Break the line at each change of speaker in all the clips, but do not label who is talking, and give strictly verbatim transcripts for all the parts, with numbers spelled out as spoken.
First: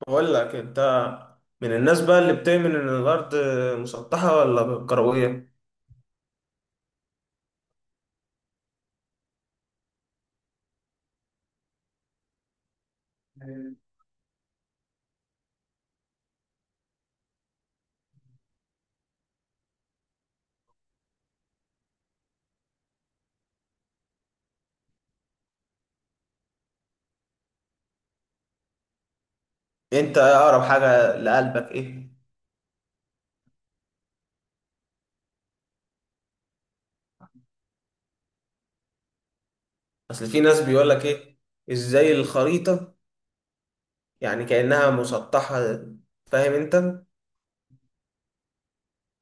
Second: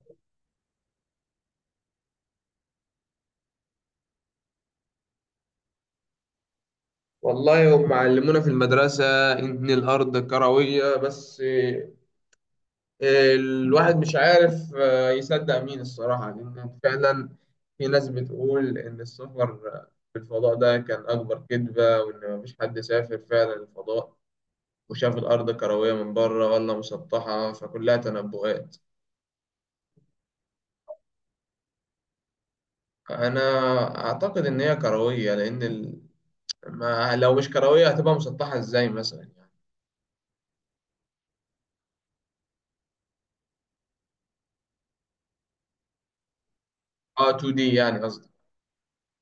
بقول لك انت من الناس بقى اللي بتؤمن ان الارض مسطحه ولا كرويه؟
والله هم علمونا في المدرسة إن الأرض كروية بس آه، الواحد مش عارف آه، يصدق مين الصراحة لأن فعلا في ناس بتقول إن السفر في الفضاء ده كان أكبر كذبة وإن مفيش حد سافر فعلا الفضاء وشاف الأرض كروية من بره ولا مسطحة، فكلها تنبؤات.
انت اقرب حاجه لقلبك ايه؟
أنا أعتقد إن هي كروية لأن ال... ما لو مش كروية هتبقى مسطحة إزاي مثلا يعني.
اصل في ناس بيقول لك ايه، ازاي الخريطه يعني كانها مسطحه، فاهم انت؟
آه تو دي يعني قصدي.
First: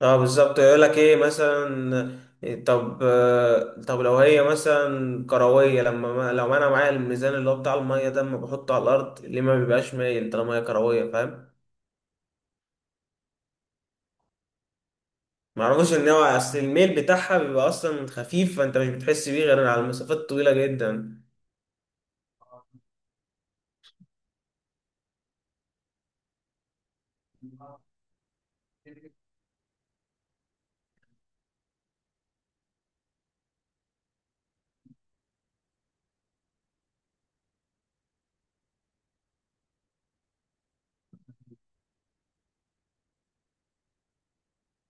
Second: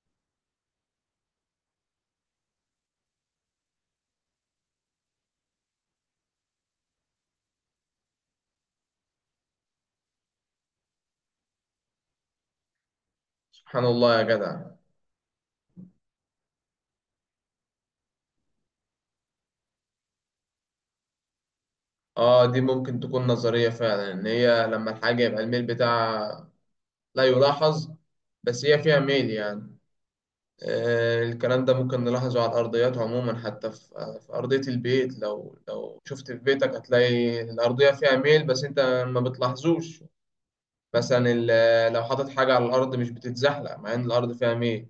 اه بالظبط، يقول لك ايه مثلا. طب، طب لو هي مثلا كرويه، لما ما- لو انا معايا الميزان اللي هو بتاع الميه ده، لما بحطه على الارض ليه ما بيبقاش مايل طالما هي كرويه، فاهم؟
سبحان الله يا جدع.
ما اعرفش ان هو اصل الميل بتاعها بيبقى اصلا خفيف، فانت مش بتحس بيه غير على المسافات الطويله جدا.
اه دي ممكن تكون نظرية فعلا، ان هي لما الحاجة يبقى الميل بتاعها لا يلاحظ، بس هي فيها ميل يعني. آه الكلام ده ممكن نلاحظه على الأرضيات عموما، حتى في, آه، في أرضية البيت. لو لو شفت في بيتك هتلاقي الأرضية فيها ميل، بس انت ما بتلاحظوش. مثلا ال- لو حاطط حاجة على الأرض مش بتتزحلق مع ان الأرض فيها ميل،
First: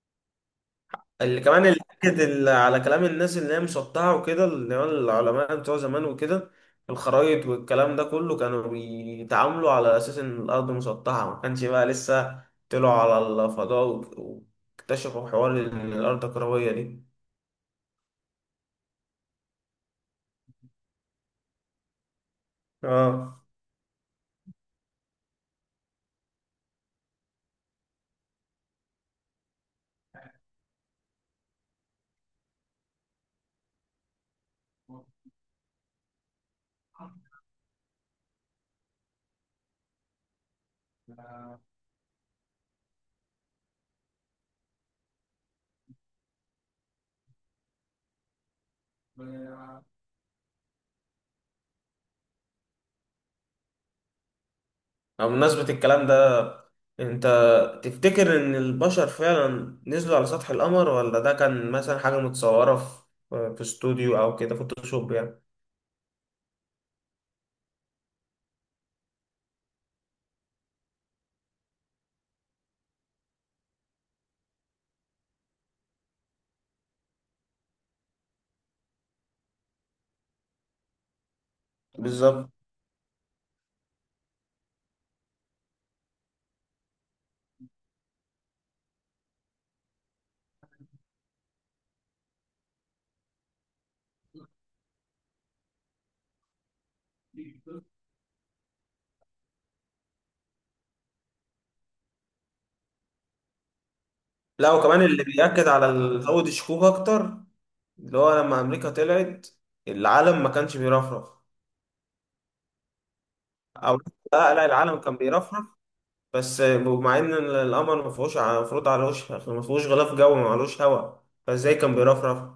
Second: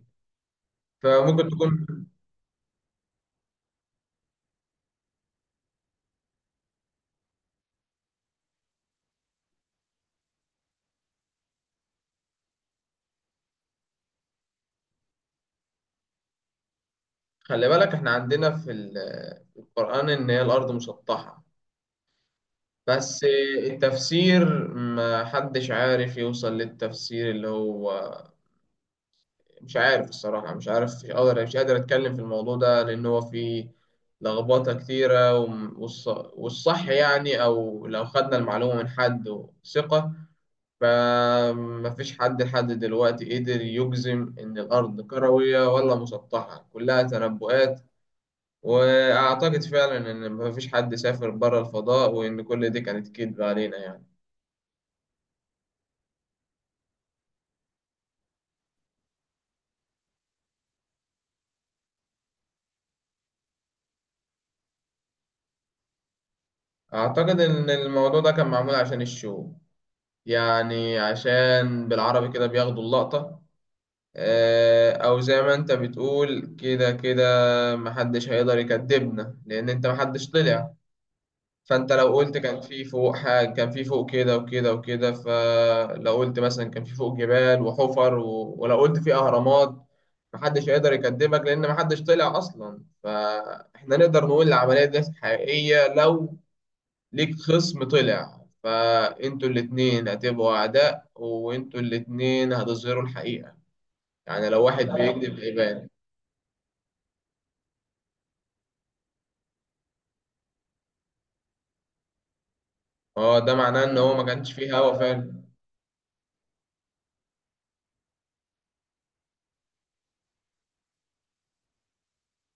اللي
فممكن
كمان اللي
تكون.
اكد ال- على كلام الناس اللي هي مسطحه وكده، اللي هو العلماء بتوع زمان وكده، الخرايط والكلام ده كله كانوا بيتعاملوا على اساس ان الارض مسطحه، ما كانش بقى لسه طلعوا على الفضاء و- واكتشفوا حوار ان الارض كرويه دي.
خلي بالك احنا عندنا في ال- في القرآن ان هي الأرض مسطحة، بس
اه.
التفسير ما حدش عارف يوصل للتفسير، اللي هو مش عارف الصراحة، مش عارف، مش قادر مش قادر أتكلم في الموضوع ده لأن هو فيه لخبطة كتيرة، وم- والص- والصح يعني، أو لو خدنا المعلومة من حد ثقة. فمفيش حد لحد دلوقتي قدر يجزم إن الأرض كروية ولا مسطحة، كلها تنبؤات. وأعتقد فعلا إن مفيش حد سافر بره الفضاء وإن كل دي كانت كذب علينا يعني.
أو بمناسبة الكلام ده، انت تفتكر ان البشر فعلا نزلوا على سطح القمر، ولا ده كان مثلا حاجة متصورة في في استوديو او كده فوتوشوب يعني؟
أعتقد إن الموضوع ده كان معمول عشان الشو، يعني عشان بالعربي كده بياخدوا اللقطة. آه، أو زي ما أنت بتقول كده كده، محدش هيقدر يكدبنا لأن أنت محدش طلع. فأنت لو قلت
بالظبط.
كان في فوق حاجة، كان في فوق كده وكده وكده، فلو قلت مثلا كان في فوق جبال وحفر و... ولو قلت في أهرامات، محدش هيقدر يكدبك لأن محدش طلع أصلا. فإحنا نقدر نقول العملية دي حقيقية لو ليك خصم طلع، فانتوا الاتنين هتبقوا اعداء وانتوا الاتنين هتظهروا الحقيقة، يعني لو
لا
واحد
وكمان اللي
بيكذب
بيأكد
هيبان.
على ال- زود الشكوك اكتر، اللي هو لما امريكا طلعت العالم ما كانش بيرفرف.
اه ده معناه ان
او،
هو ما كانش
لا لا
فيه هوا
العالم كان
فعلا.
بيرفرف، بس مع ان القمر ما فيهوش ع- المفروض على وش ما فيهوش غلاف جوي ما عليهوش هواء، فازاي كان بيرفرف؟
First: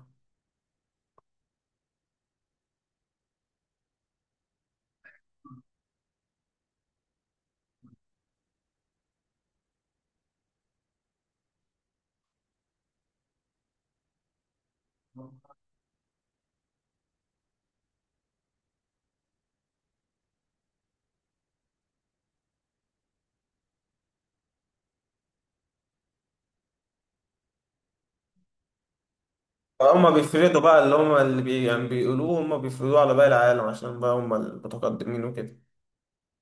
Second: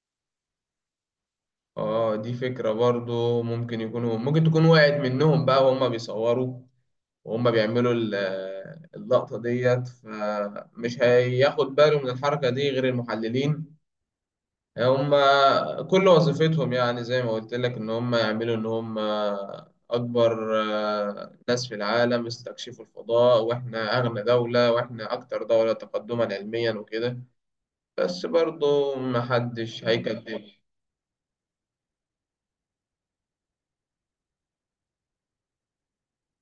اه دي فكرة برضو، ممكن يكونوا، ممكن تكون وقعت منهم بقى وهم بيصوروا وهم بيعملوا ال- اللقطة ديت، فمش هياخد باله من الحركة دي غير المحللين. هم كل وظيفتهم يعني زي ما قلت لك ان هم يعملوا ان هم اكبر آه، ناس في العالم استكشفوا الفضاء، واحنا اغنى دولة واحنا اكتر دولة تقدما علميا وكده، بس برضو محدش
هما
هيكذب.
بيفردوا بقى اللي هما اللي بي يعني بيقولوه هما بيفردوه على باقي العالم عشان بقى هما المتقدمين وكده.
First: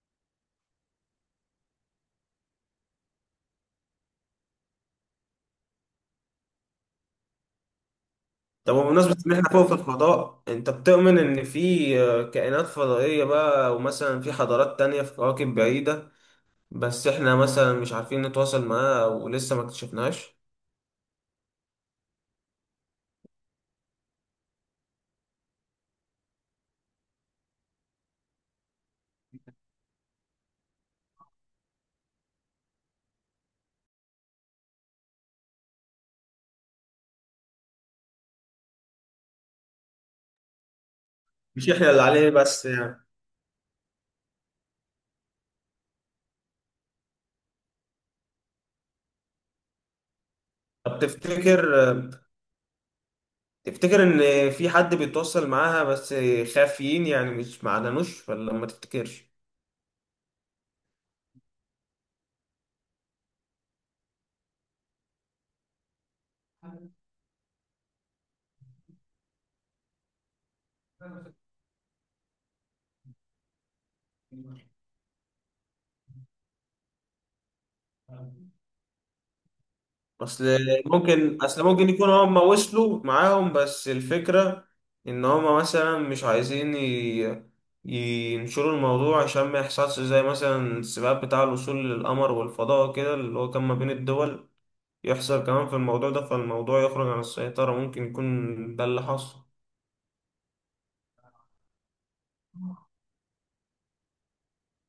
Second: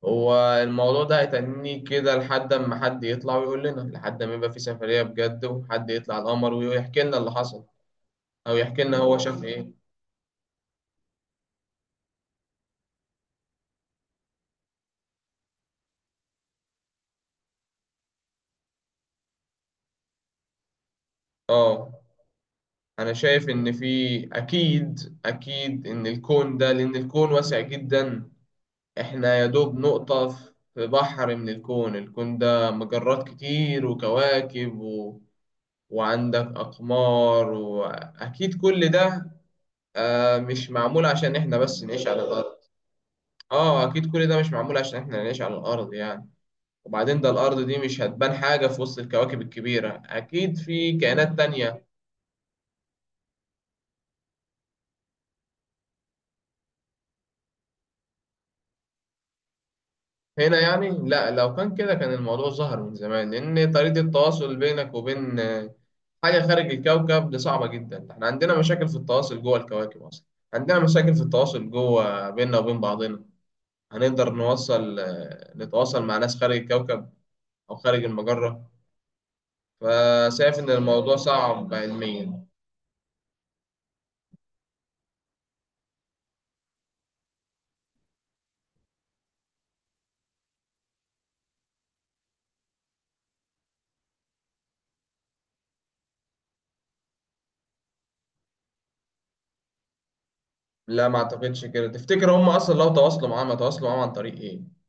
هو الموضوع ده هيتنيه كده لحد اما حد يطلع ويقول لنا، لحد ما يبقى في سفرية بجد وحد يطلع القمر ويحكي لنا اللي حصل، او
طب
يحكي لنا
وبمناسبة
هو
إن
شاف
إحنا فوق
ايه.
في الفضاء، أنت بتؤمن إن في آه، كائنات فضائية بقى ومثلا في حضارات تانية في كواكب بعيدة، بس إحنا مثلا مش عارفين نتواصل معاها ولسه ما اكتشفناهاش؟
اه أنا شايف إن في، أكيد أكيد إن الكون ده، لأن الكون واسع جدا، إحنا يا دوب نقطة في بحر من الكون. الكون ده مجرات كتير وكواكب و... وعندك أقمار، وأكيد كل ده آه مش معمول عشان إحنا
مش
بس
إحنا اللي
نعيش على
عليه
الأرض.
بس يعني.
آه أكيد كل ده مش معمول عشان إحنا نعيش على الأرض يعني. وبعدين ده الأرض دي مش هتبان حاجة في وسط الكواكب الكبيرة، أكيد في
طب
كائنات
تفتكر
تانية.
آه، تفتكر إن في حد بيتواصل معاها بس خافيين يعني مش معلنوش، ولا ما تفتكرش؟
هنا يعني لا، لو كان كده كان الموضوع ظهر من زمان، لأن طريقة التواصل بينك وبين آه، حاجة خارج الكوكب دي صعبة جدا. احنا عندنا مشاكل في التواصل جوه الكواكب أصلا، عندنا مشاكل في التواصل جوه بيننا وبين بعضنا، هنقدر نوصل آه، نتواصل مع ناس خارج الكوكب أو خارج المجرة؟
اصل
فشايف إن الموضوع
ممكن، اصل
صعب
ممكن يكون هم
علميا.
وصلوا معاهم، بس الفكرة ان هم مثلا مش عايزين ي... ينشروا الموضوع عشان ما يحصلش زي مثلا السباق بتاع الوصول للقمر والفضاء كده اللي هو كان ما بين الدول، يحصل كمان في الموضوع ده فالموضوع يخرج عن السيطرة، ممكن يكون ده اللي حصل.
لا ما أعتقدش كده. تفتكر هم أصلا لو تواصلوا معاهم هيتواصلوا معاهم عن طريق إيه؟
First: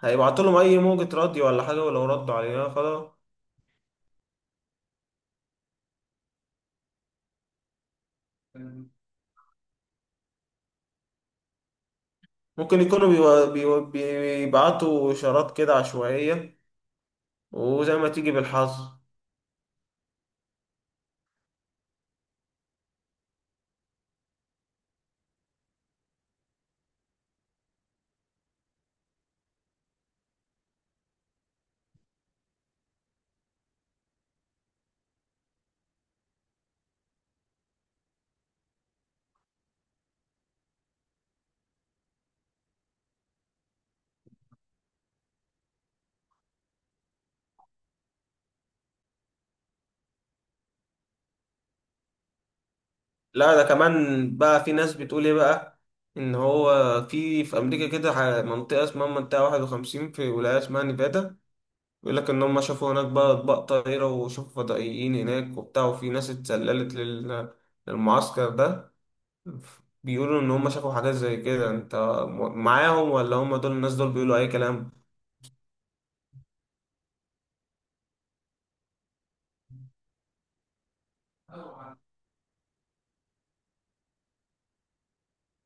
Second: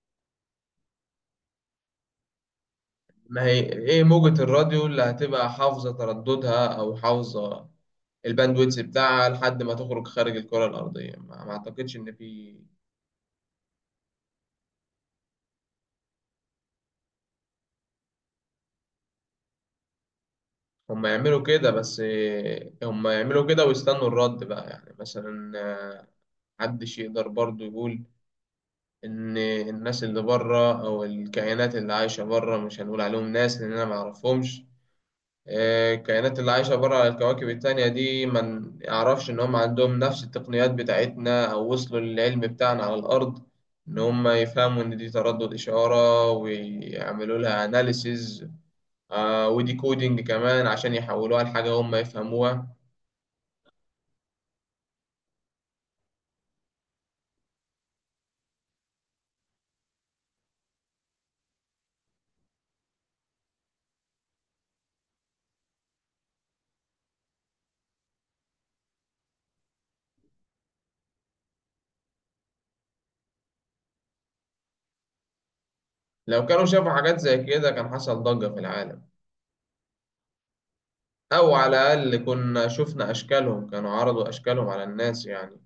هيبعتوا لهم اي موجة راديو ولا حاجة، ولو ردوا علينا خلاص.
ما هي ايه، موجة الراديو اللي هتبقى حافظة ترددها او حافظة الباندويتس بتاعها لحد ما تخرج خارج الكرة الأرضية؟ ما ما أعتقدش إن في.
ممكن يكونوا بيو- بيو- بيبعتوا إشارات كده عشوائية، وزي ما تيجي بالحظ.
هم يعملوا كده بس إيه، هم يعملوا كده ويستنوا الرد بقى، يعني مثلا آه، محدش يقدر برضو يقول إن الناس اللي بره أو الكائنات اللي عايشة بره، مش هنقول عليهم ناس لأن أنا معرفهمش، الكائنات اللي عايشة بره على الكواكب التانية دي، ما يعرفش إن هم عندهم نفس التقنيات بتاعتنا أو وصلوا للعلم بتاعنا على الأرض، إن هم يفهموا إن دي تردد إشارة ويعملوا لها أناليسيز، ودي كودينج كمان عشان يحولوها لحاجة هم يفهموها.
لا ده كمان بقى في ناس بتقول ايه بقى، ان هو في في امريكا كده ح- منطقه اسمها منطقه واحد وخمسين في ولايه اسمها نيفادا، بيقول لك ان هم شافوا هناك بقى اطباق طايره وشافوا فضائيين هناك وبتاع، وفي ناس اتسللت لل- للمعسكر ده، بيقولوا ان هم شافوا حاجات زي كده. انت م- معاهم ولا هم دول الناس دول بيقولوا اي كلام؟
لو كانوا شافوا حاجات زي كده كان حصل ضجة في العالم، أو على الأقل كنا شفنا أشكالهم، كانوا عرضوا أشكالهم على الناس يعني.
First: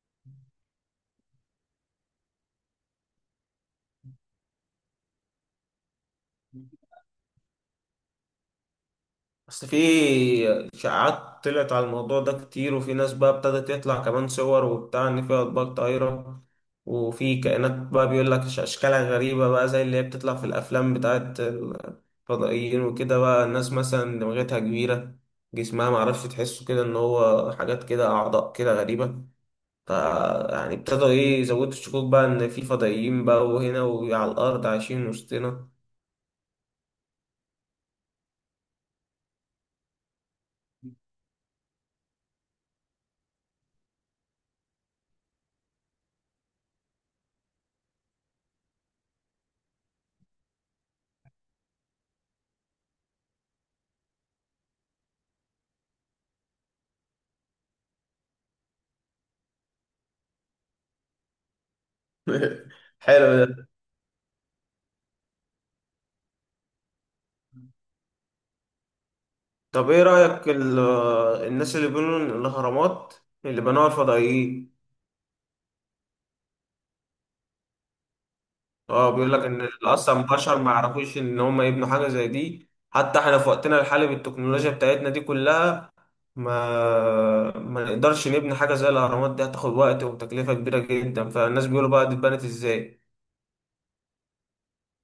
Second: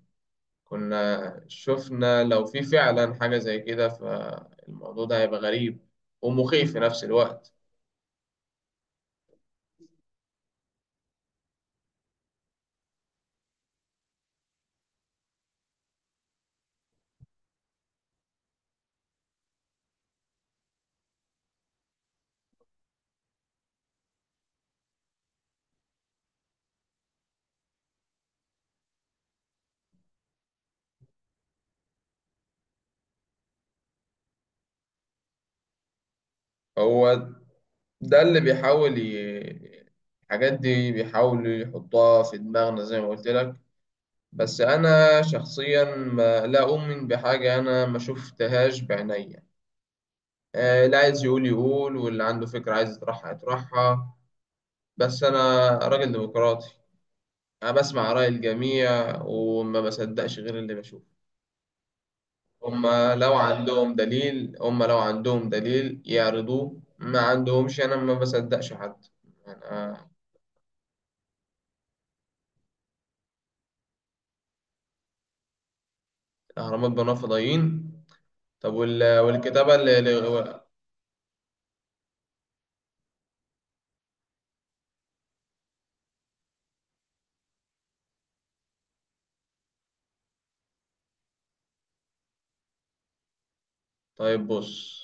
كنا شفنا لو في فعلا حاجة زي كده، فالموضوع ده هيبقى غريب ومخيف في نفس الوقت.
اصل في اشاعات طلعت على الموضوع ده كتير، وفي ناس بقى ابتدت يطلع كمان صور وبتاع ان في اطباق طايره وفي كائنات بقى بيقول لك أش- اشكالها غريبه بقى زي اللي هي بتطلع في الافلام بتاعت الفضائيين وكده، بقى الناس مثلا دماغتها كبيره، جسمها معرفش تحسه كده ان هو حاجات كده اعضاء كده غريبه. ف يعني ابتدوا ايه يزودوا الشكوك بقى ان في فضائيين بقى وهنا وعلى الارض عايشين وسطنا.
هو ده اللي بيحاول ي... الحاجات دي بيحاولوا يحطها في دماغنا زي ما قلت لك. بس أنا شخصيا ما لا أؤمن بحاجة أنا ما شفتهاش بعينيا. آه، اللي عايز يقول يقول، واللي عنده فكرة عايز يطرحها يطرحها، بس أنا راجل ديمقراطي، أنا بسمع رأي الجميع وما بصدقش غير اللي بشوفه. هما لو
حلو ده.
عندهم دليل هما لو عندهم دليل يعرضوه، ما عندهمش، أنا ما بصدقش حد.
طب ايه
أنا
رأيك ال- الناس اللي بيقولوا ان الاهرامات اللي بنوها الفضائيين؟
الأهرامات بنوها فضائيين؟ طب
اه
وال...
بيقول لك ان
والكتابة اللي...
اصلا
اللي-
البشر ما يعرفوش ان هم يبنوا حاجة زي دي، حتى احنا في وقتنا الحالي بالتكنولوجيا بتاعتنا دي كلها ما ما نقدرش نبني حاجة زي الاهرامات دي، هتاخد وقت وتكلفة كبيرة جدا، فالناس بيقولوا بقى دي اتبنت ازاي.
طيب بص،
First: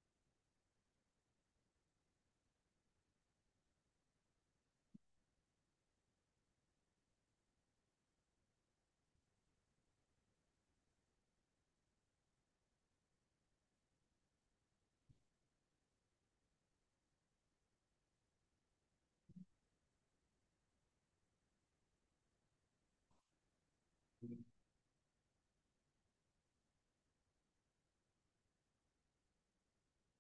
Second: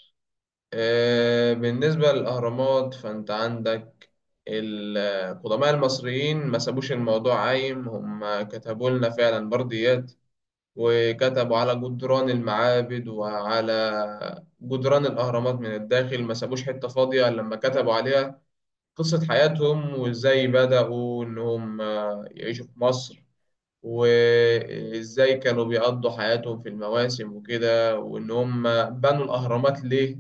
آه، بالنسبة للأهرامات فأنت عندك القدماء المصريين ما سابوش الموضوع عايم، هم كتبوا لنا فعلا برديات، وكتبوا على جدران المعابد وعلى جدران الأهرامات من الداخل، ما سابوش حتة فاضية لما كتبوا عليها قصة حياتهم وإزاي بدأوا إنهم آه، يعيشوا في مصر، وإزاي كانوا بيقضوا حياتهم في المواسم وكده، وإن هم بنوا الأهرامات ليه.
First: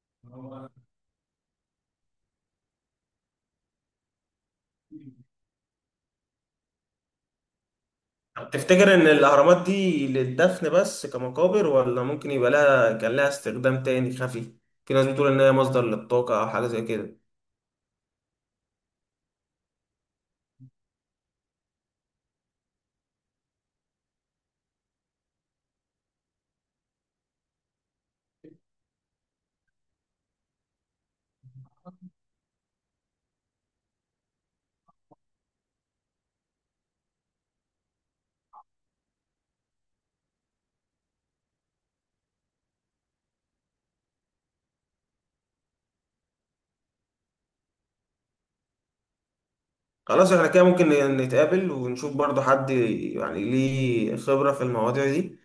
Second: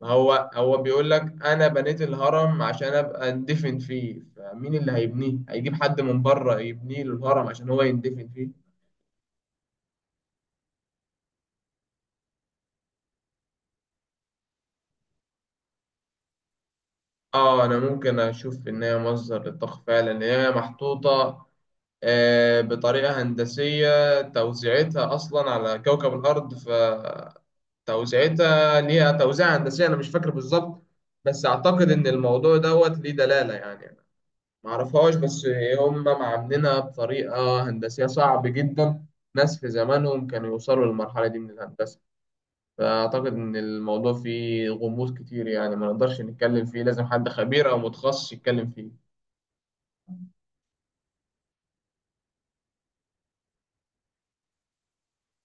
ما هو هو بيقول لك أنا بنيت الهرم عشان أبقى أندفن فيه، فمين اللي هيبنيه؟ هيجيب حد من بره يبنيه له الهرم عشان هو يندفن
طب
فيه؟
تفتكر ان الاهرامات دي للدفن بس كمقابر، ولا ممكن يبقى لها كان لها استخدام تاني خفي؟ في ناس بتقول ان هي مصدر للطاقة او حاجة زي كده.
آه أنا ممكن أشوف إن هي مصدر للطاقة فعلا، إن هي محطوطة آه، بطريقة هندسية، توزيعتها أصلا على كوكب الأرض، ف توزيعتها ليها توزيع هندسي، انا مش فاكر بالظبط، بس اعتقد ان الموضوع دوت ليه دلاله يعني. أنا ما اعرفهاش، بس هم معاملينها بطريقه هندسيه صعب جدا ناس في زمانهم كانوا يوصلوا للمرحله دي من الهندسه. فاعتقد ان الموضوع فيه غموض كتير يعني، ما نقدرش نتكلم فيه، لازم حد خبير او متخصص يتكلم فيه.
خلاص احنا كده ممكن نتقابل ونشوف برضو حد يعني ليه خبرة في المواضيع دي،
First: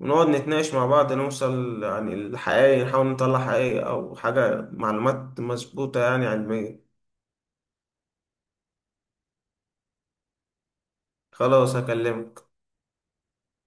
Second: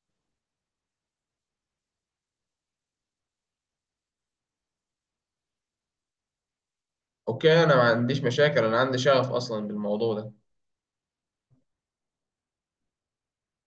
ونقعد نتناقش مع بعض نوصل يعني الحقيقة، نحاول نطلع حقيقة أو حاجة معلومات مظبوطة يعني علمية.
اوكي انا ما عنديش مشاكل، انا عندي شغف اصلا بالموضوع ده.
خلاص هكلمك.